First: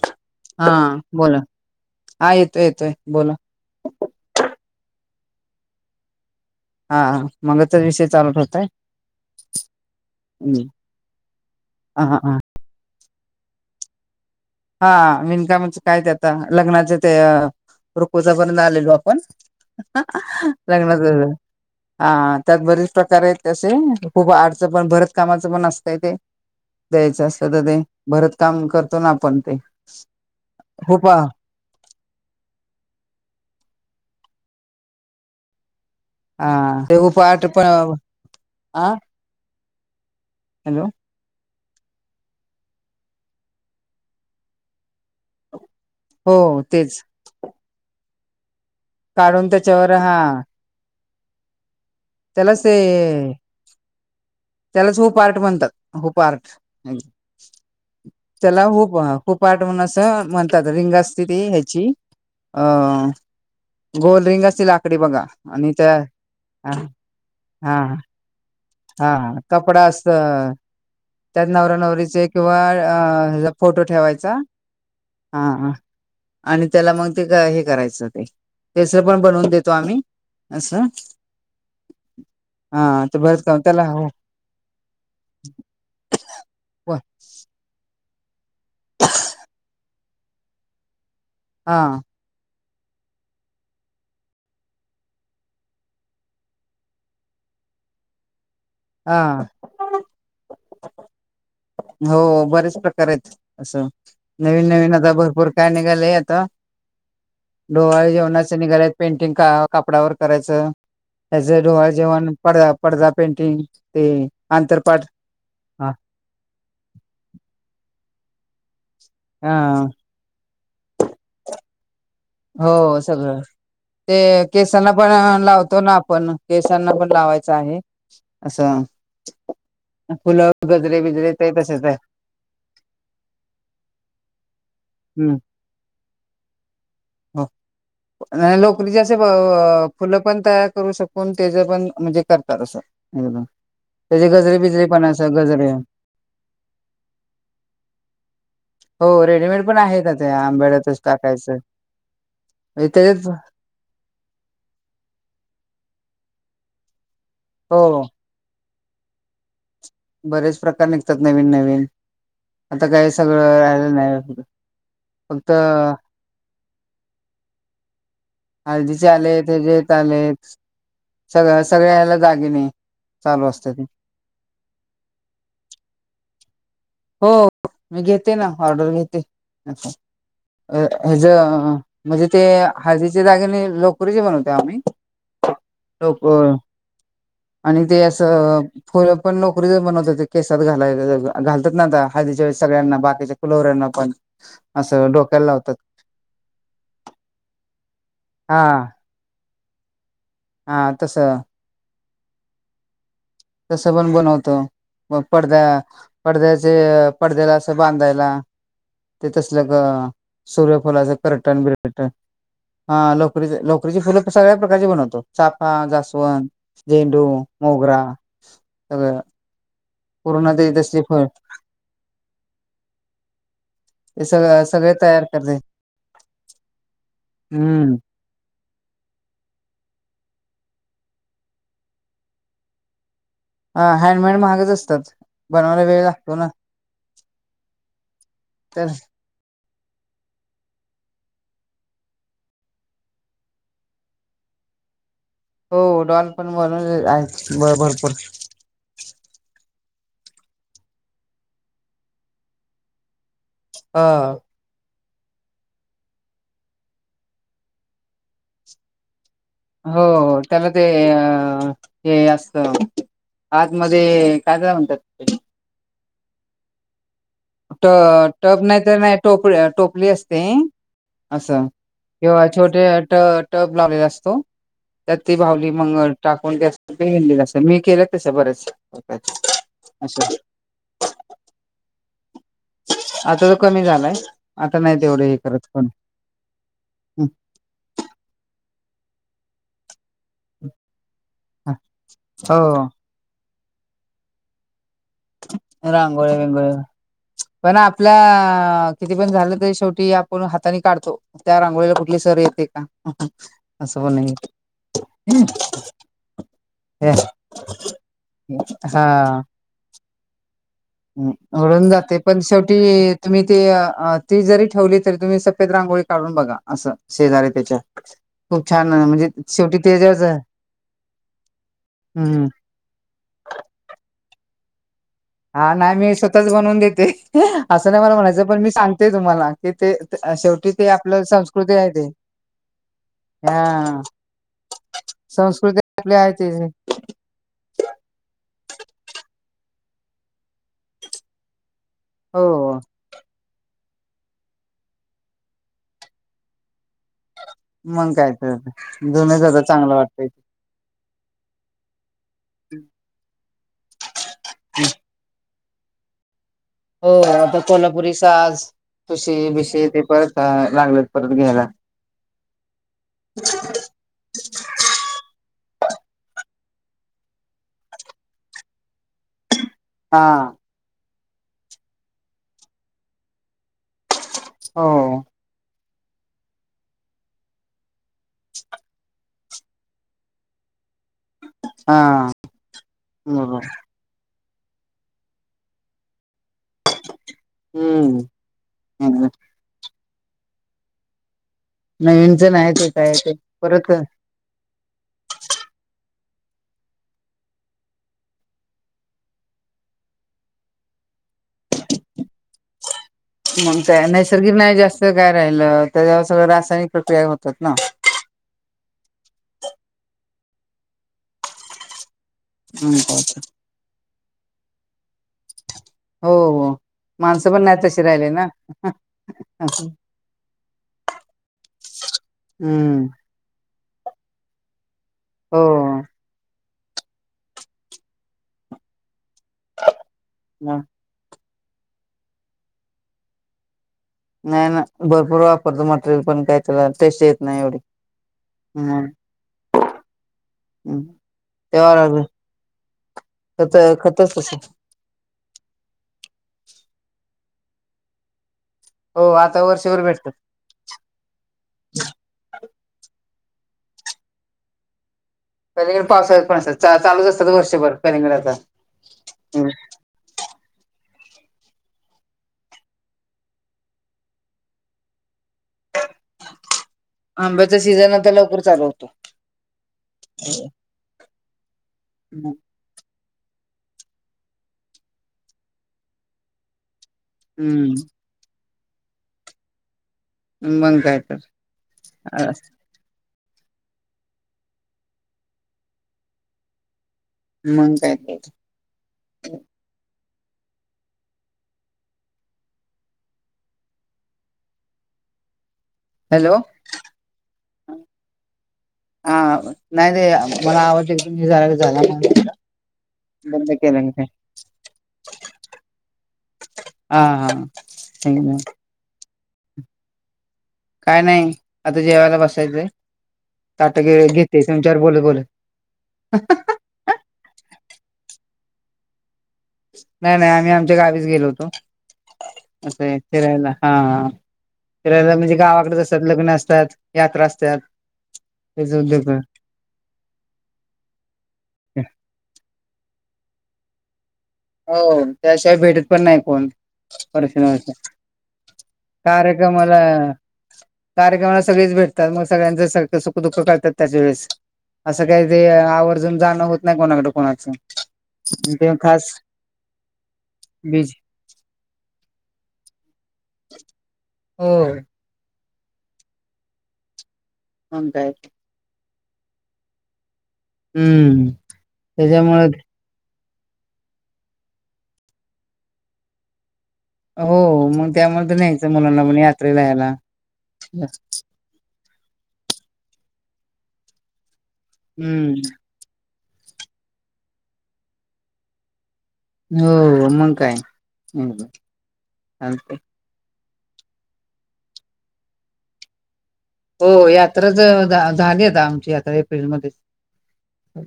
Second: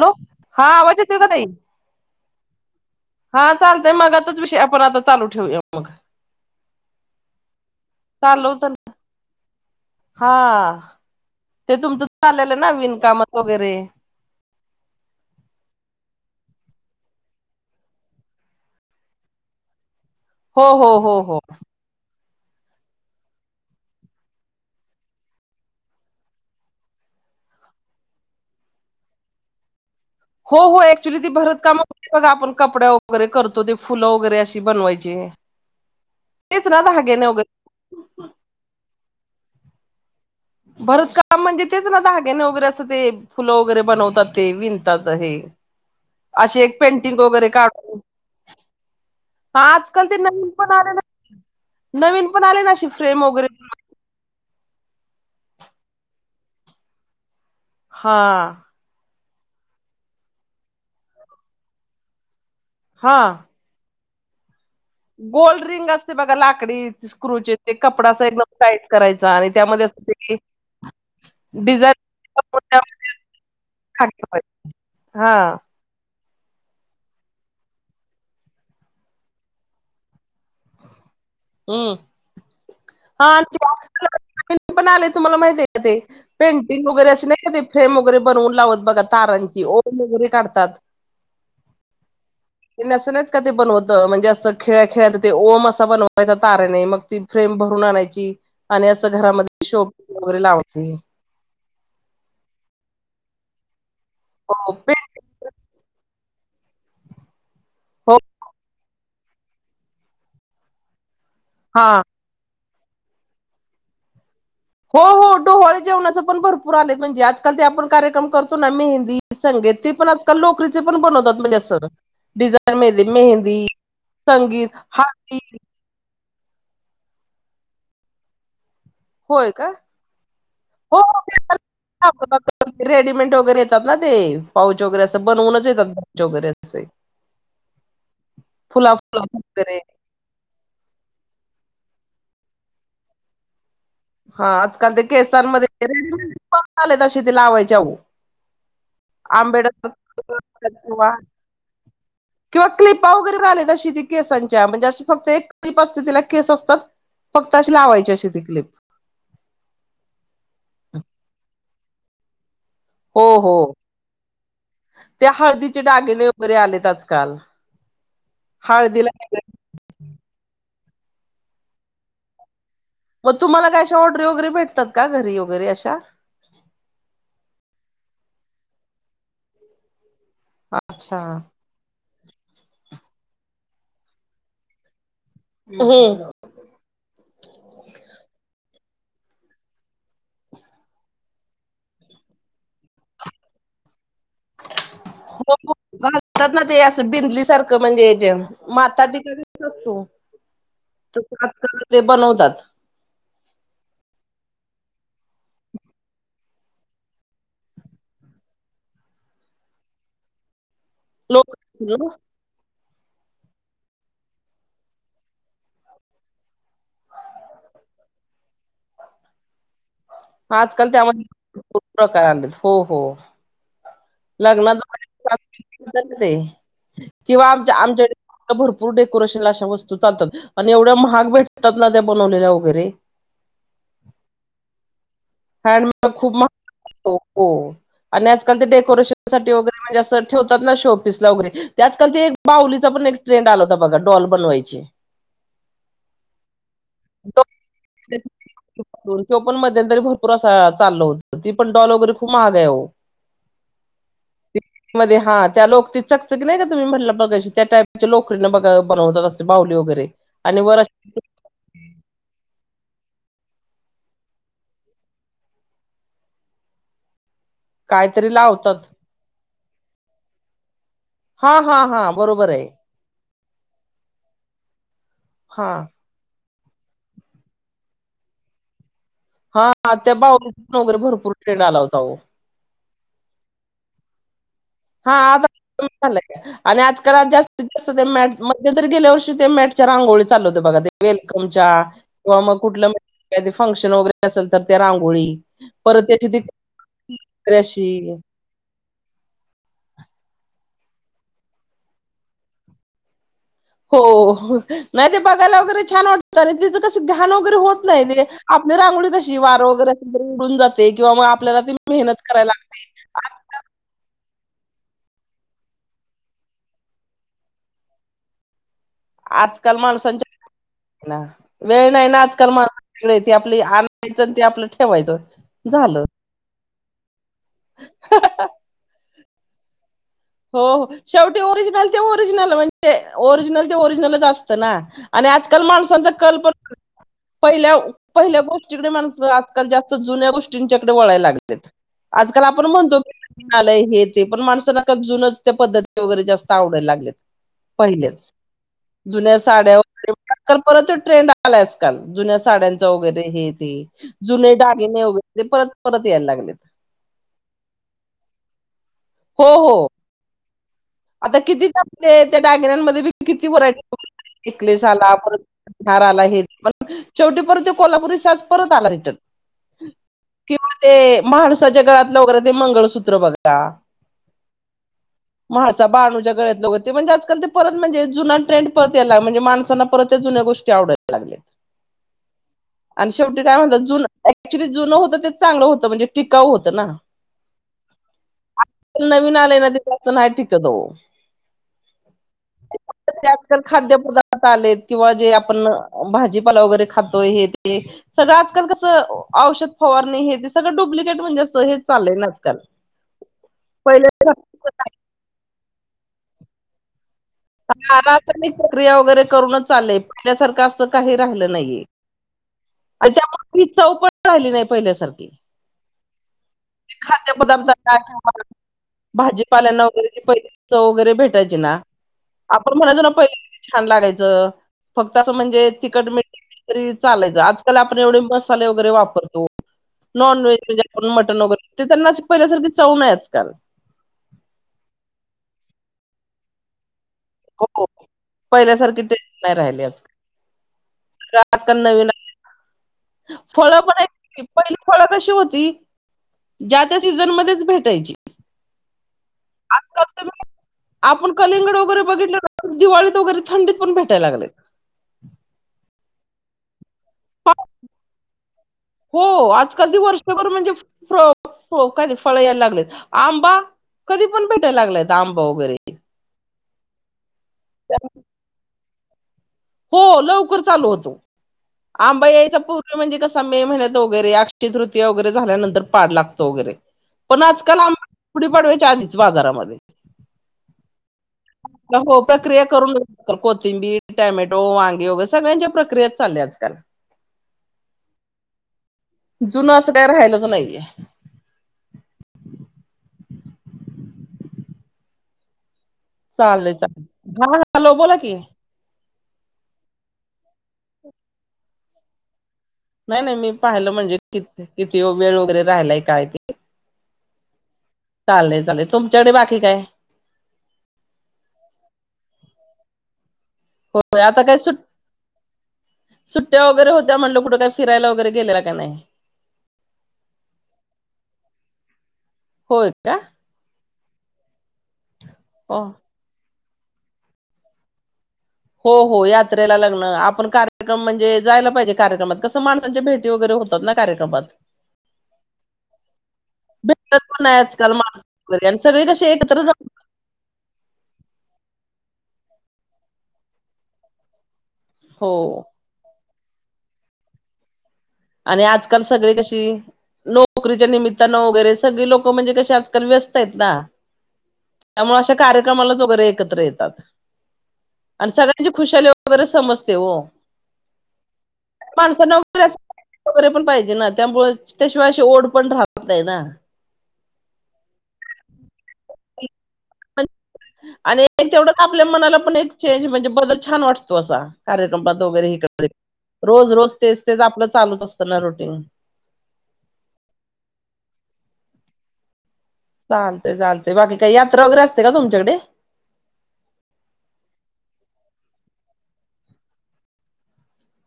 Hello. हा आवाज येतो का ताई? हा येतोय-येतोय. हा चालतय मग आताच विषय. आपण आता चालू ठेवूया फोन. हा मगाचाच विषय चालू होत ठेवताय. हा ते हा तुमचं हा हा चालेलं ना विन कामाच वगैरे. हा विनकामाच काय ते आता लग्नाचे ते. रूकोवत पर्यंत. आलेलो आपण हो हो लग्नाच हो हो हा. त्यात बरेच प्रकार आहेत असे. खूप अडच पण भरत कामाचं पण असतंय ते. द्यायचं असत तर ते. भरत काम करतो ना आपण. ते हो हुपा ऍक्च्युली ती भरत काम होते बघा. आपण कपड्या वगैरे करतो ते. फुलं वगैरे अशी बनवायची. हा तेच ना तेव धाग्याने पाठ वगैरे पण अ भरत काम म्हणजे तेच, ना दगिणे वगैरे असं ते फुलं वगैरे बनवतात, ते विन हो अशी एक तेच पेंटिंग वगैरे काढ काढून ह त्याच्यावर आजकाल ते हा नवीन पण आले ना. नवीन पण त्यालाच आले ना ते अशी फ्रेम वगैरे. पार्ट म्हणतात, हु पार्ट हा त्याला होप अ हु पार्ट म्हणून असं म्हणतात, रिंग असते ते ह्याची अ गोल रिंग अशी गोल्ड रिंग असते, बघा लाकडी स्क्रुचे हा कपडा एक हा कपडा अस त्यात नवरा डिझाईन नवरीचे किंवा अ फोटो ठेवायचा. हा हा. आणि त्याला मग ते हे करायचं, ते तस पण बनवून देतो, आम्ही. असं हम्म हा ते भरत काम पण आले तुम्हाला माहिती आहे का ते पेंटिंग वगैरे असे, नाही का ते फ्रेम वगैरे बनवून त बघा तारांची ओम वैगेरे काढतात. हा. ते नस नाहीत का ते बनवत म्हणजे असं खेळ खेळत ते ओम असा बनवायचा तारेने मग ती फ्रेम भरून आणायची. आणि असं हा घरामध्ये शोला वगैरे लावायचं. हो बरेच प्रकार आहेत, असं नवीन हो पे नवीन आता भरपूर काय निघाले आहेत. डोहाळी हो जेवणाच निघालायच पेंटिंग कापडावर करायचं. हयाज अ हा डोहाळे जेवण, पड पडदा पेंटिंग ते हो आंतरपाठ हो, डोहाळे हा जेवणाच पण भरपूर आलेत म्हणजे आजकाल ते आपण कार्यक्रम करतो ना, मेहंद दी, संगीत हा. ते पण आजकाल लोकरीचे पण बनवतात म्हणजे असं. हो डिझाईन मेहंदी सगळं, मेहंदी ते संगीत केसांना हळदी पण लावतो ना आपण केसांना पण लावायच आहे आसं. होय का! तर गजरे बीजरे ते तसेच आहे ह.. [unintelligible] रेडीमेट वगैरे येतात ना ते, पाऊच वगैरे असं बनवूनच येतात पाऊच वगैरे असे. हा. लोकरी फुला चे असे फुला वगैरे फुलं पण, तयार करू शकून त्याच पण म्हणजे करतात आस. हा आजकाल ते केसांमध्ये [unintelligible] आलेत अशी ते लावायचे आओ. हो रेडीमेड पण आहेत, त्या आंब्याड्यातच किंवा टाकायचं. किंवा म्हणजे क्लिपा त्याच्यात वगैरे रा आलेत अशी ती केसांच्या म्हणजे अशी फक्त एक क्लिप असते, तिला केस असतात फक्त अशी हो लावायची, अशी ती क्लिप. बरेच प्रकार निघतात, नवीन नवीन. आता काय सगळं राहिलं नाही? त्या फक्त हळदीचे दागिणे वगैरे आलेत आजकाल. हाळदीचे हळदीला आलेत, हे जे एक आलेत सगळ सगळ्या याला दागिने. मग चालू तुम्हाला असतात काय? अशा ऑर्डरी वगैरे भेटतात का? घरी वगैरे अशा. हो मी घेते ना. ऑर्डर घेते. अ अच्छा हेज अ. म्हणजे ते हळदीचे दागिने लोकरीचे बनवतोय आम्ही. हो लोकर आणि ते असं! पण लोकरी च बनवतोय ते केसात घालाय घाल त्यात ना हळदीच्या वेळी सगळ्यांना, बाकीच्या कुलवरऱ्यांना पण असं डोक्याला हो हो. लावतात घलतात ना ते असं बिंदली सारखं म्हणजे हा माता ठिका असतो हा तसं तस ते बनवतात. तसं पन बनवतो. मग पडदा, पडद्याचे, पडद्याला असं बांधायला. ते तसलं ग सूर्यफलाचं करटण बिरटण लोक हा लोकरीच लोकरीची फुलं सगळ्या प्रकारची बनवतो चाफा जास्वंद झेंडू, मोगरा सगळं पूर्ण ते आजकाल तसली फळ त्यामध्ये खुप प्रकार आल्यात हो हो. ते सगळ सगळे तयार करते लग्नाद्वारे किंवा आमच्या हम्म आमच्याकडे भरपूर डेकोरेशन अशा वस्तू चालतात आणि एवढ्या महाग भेटतात ना त्या बनवलेल्या वगैरे! ह हँडमेड महागच असतात. बनवायला वेळ हँडमेड खूप लागतो ना महाग हो आणि आजकाल ते तर डेकोरेशनसाठी वगैरे म्हणजे जे अस ठेवतात ना शोपीस ला वगैरे ते आजकाल ते एक बाहुलीचा पण एक ट्रेड आला होता बघा डॉल बनवायची. [inaudible] हो डॉल पण बनवलेल्या आहेत भरपूर. तो पण मध्यंतरी भरपूर आसं चाल होत ती पण डॉल वगैरे खूप महाग आहे ओ. हा. मध्ये हा त्या लोकरी चकं चकी नाही का तुम्ही म्हटला मगाशी त्या टाईपच्या लोकरीनं ब बनवतात अस हो ओ त्याला ते अ हे असत आतमध्येध्ये काय झा म्हणतात. ट कायतरी टप लावतात नाही तर नाही टोप टोपली असते. हा असं हा हा किंवा बरोबर आहे छोटे ट टब लावलेला असतो. त्यात ती हा भावली मंगळ टाकून मी केलं तस बरच. हा त्या पाऊ वगैरे भरपूर ट्रेन आला होता हो. आता तर कमी झालाय. आता नाही हा तेवढं हे करत पण आता झा आणि आजकाल जास्तीत जास्त ते मॅ मध्ये तरी गेलेवर च्या रांो चाल ब वेकम हो कि कु फंक्शन वगैरे असेल तर त्या रांगोळी परत त्याची रांगोळ ती विंगोळ वगैरे पण अशी आपल्या किती पण झालं तरी शेवटी आपण हातानी काढतो त्या रांगोळीला कुठली सर येते का? असं पण नाही हो नाही ते बघायला वगैरे छान वाटतं आणि तिचं कस घाण वगैरे होत नाही ते रांगो कशी हा वार वगैरे अस. उडून जाते पण करायला शेवटी आ- तुम्ही ते ती जरी ठेवली तरी तुम्ही सफेद रांगोळी काढून बघा अस शेजार त्याच्या छान म्हणजे आजकाल शेवटी ते माणसांची जच. ना वेळ नाही ना आजकाल माण वेगळे त आपली आणयचं ते आपलं. ठेवायचं हा नाही झालं मी स्वतःच बनवून देते असं नाही मला म्हणायचं पण मी सांगते तुम्हाला कि ते ते हो शेवटी हो ते आपलं शेवटी संस्कृती ओरिजिनल आहे ते ओरिजिनल म्हणजे ओरिजिनल ते हां, ओरिजिनलच असतं ना. आणि आजकाल संस्कृती माणसांचा आपली आहे ती. कल्पना पहिल्या पहिल्या गोष्टी ण आजकाल जास्त जुन्या गोष्टींच्याकडे वळायला लागत. आजकाल आपण हो, म्हणतो की आलाय हे ते पण माणसाला जुूनच त्या पद्धती वगैरे जास्त आवायला लागले. मग पहिलेच काय तर. जुनं जुन्या जरा साड्या चांगलं वाटतंय. वैर परत. ट्रेंड आलाय आजकाल जुन्या साड्यांचा वगैरे हे ते जुने डागिने वगैरे परत. परत यायला लागले. हो आता कोल्हापुरी साज तुशी हो हो बशी ते करतात. आता किती टपले त्या डायगनमध्येध्ये किती व्हरायटीिकलेसला परत. घार आला हे शेवटी परंत ते कोल्हापुरी आज परत आला रिटर्न. हा. माणसाच्या गळातलं वगरे ते मंगळसूत्र बघा. ह. ूळत ल म्हणे आजल ते परत म्हणजे जुना ट्रेंड परत याला म्हणे माणसांना परतच जुन्या गोष्टी हां, शेवी बरोबर. काय म्हणत ज ऍक्च्युली जुनं होतं तेच चांगलं होतं म्हणजे टिकाऊ होतं ना. आ हम्म नवीन आलंय ना प्रत आहे टिकत हो. नवीनच नाही ते काय ते ज परत खाद्य पदार्थ आलेत किंवा जे आपण भाजी वरे खो सगं आजल कस औषध फवार सगळं डुप्लेट म्हणे. हे चाललंय आजकाल मग काय पहिले नैसर्गिक न्याय जास्त काय राहिलं त्याच्यावर सगळं रासायनिक प्र मलाता प्रक्रिया वगैरे करूनच चालय पहिल्यासारखं असं काही राहिलं नाहीये. आणि त्यामुळेी चौपट राहिली नाही पहिल्यासारखी हो हो. खाद्य माणसं पण नाही तशी राहिले पदार्थांना ना. भाजीपाल्यांना वगैरे पहिली चव वगैरे भेटायची ना. आपण म्हणायचो हम्म ना पहिल्या छान लागायचं फक्त असं हो म्हणजे तिकट मिळ तरी चालायचं आजकाल आपण एवढे मसाले वगैरे वापरतो. नॉनव्हेज म्हणजे आपण मटन वगैरे त्यांना पहिल्यासारखी चऊन आहे आजकाल नाही ना भरपूर वापरतो मटेरियल पण काय? तस येत नाही एवढी हो पहिल्यासारखी हम. टेस्ट नाही राहिली आजकाल म् तेवार फळ पण आहेत की. पहिली फळ कशी होती? [inaudible] ज्यात ज्या त्या सीझन मध्येच भेटायची. हो आता आ वर्षभर भेटतात [unintelligible] आपण कलींगड वगैरे बघितलं का? दिवाळीत वगैरे थंडीत पण भेटाय लागलय. एक, पासट-पासट [unintelligible] [inaudible] हो आज कल ती वर्षभर म्हणजे फ्रो हो काय ती फळ यायला लागलेत. आंबा कधी पण भेटायला लागल्यात आंब वगैरे. आंब्याचा सीझन आता लवकर चालू होतो. हो लवकर चालू होतो. आंबा यायचा पूर्वी म्हणजे कस मे महिन्यात वगैरे अक्षय तृतीया वगैरे झाल्यानंतर पाड लागतो वगैरे. पण आजकाल आम हम्म गुढी पाडवायच्या आधीच बाजारामध्ये मग काय तर [inaudible] हो अ प्रक्रिया करून द तर कोथिंबीर, टॅमॅटो, वांगी वगैरे सगळ्यांच्या प्रक्रिया चालल्या आजकाल. मग काय तर जुनं असं काय राहियलच नाहीये. [inaudible] हॅलो चाललय चा हा हॅलो बोला कि. हा नाही रे मला आवडते. तुम्ही झारा झाला नाही. नाही नाही मी पाहिलं म्हणजे किती किती वेळ वगैरे राहिलाय काय ते. हा हा. एकदम चालेल, चालेल. तुमच्याकडे बाकी काय? काय नाही आता जेवायला बसायचंय. ताट हो घे आता काय घेते सुट तुमच्यावर बोलत बोलत सुट्ट्या वगैरे होत्या, म्हणलं कुठं काय फिरायला वगैरे गेलेला? कनइ नाही नाही आम्ही आमच्या गावीच गेलो होतो, होय असं का फिरायला. हा हा फिरायला म्हणजे गावाकडे हो असतात लग्न असतात, यात्रा असतात. हो त्याच हो उद्योग यात्रेला लग्न आपण कार्यक्रम म्हणजे जायला पाहिजे कार्यक्रमात कसं माणसांच्या भेटी वगैरे होतात, ना कार्यक्रमात. हो त्याशिवाय भेटत पण नाही कोण भेटत पण नाही वर्षानुवर्ष. आजकाल माणस वगैरे आणि सगळे कसे एकत्र जात कार्यक्रमाला कार्यक्रमाला सगळीच भेटतात. ग सगळ्यांच सारखं सुख दुःख काढतात त्याच्या वेळेस असं हो काही आवर्जून जाणं होत नाही कोणाकडे कोणाचं. आणि ते आजकाल खास सगळे कसे? नोकरीच्या बीज निमित्तान वगैरे सगळे लोक म्हणजे कस आजकाल व्यस्त आहेत ना हो त्यामुळे अशा कार्यक्रमालाच वगैरे एकत्र येतात. मग काय आणि सगळ्यांची खुशाली वगैरे समजते ओ. हम्म वगैरे त्याच्यामुळेच असं वगैरे पण पाहिजे, ना त्यामुळे त्याशिवाय अशी ओढ पण राहत नाही ना. हो, मग त्यामुळे तर न्यायचं मुलांना पण यात. आणि तेवढंच आपल्या मनाला पण एक चेंज म्हणजे बदल छान वाटतो असा. कार्यक्रमात वगैरे हम्म इकडे रोज रोज तेच तेच आपलं चालूच असतं ना र रुटीन. हो मग काय? ह ह चालतयं. चालतयं चालतयं बाकी काही यात्रा वगैरे असते, का तुमच्या कडे? हो, यात्राच झाली आता आमची यात्रा एप्रिल मध्येचं.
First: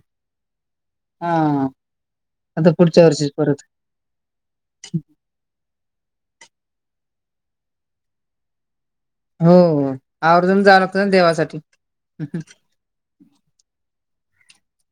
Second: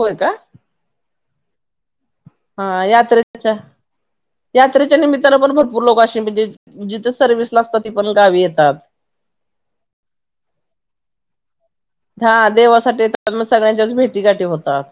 होय का? हा. आता हा पुढच्या वर्षीच यात्रेच्या, परत यात्रेच्या निमित्तानं पण भरपूर लोक असे म्हणजे जिथ सर्वीस ला असतात ती, पण गावी येतात. हो आवर्जून जान होत ना देवासाठी हा देवासाठी येतात, मग सगळ्यांच्याच भेटी गाठी होतात.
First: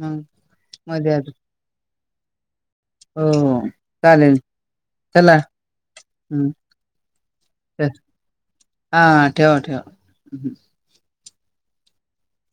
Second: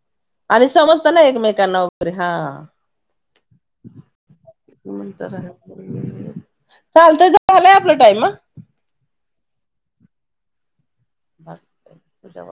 मग आणि मध्ये समजतना एकमेकां नकरी हा. हो हो. चालेल. चला चालत झालंय आपला टाइम. हा ठेवा ठेवा. बस तझावा.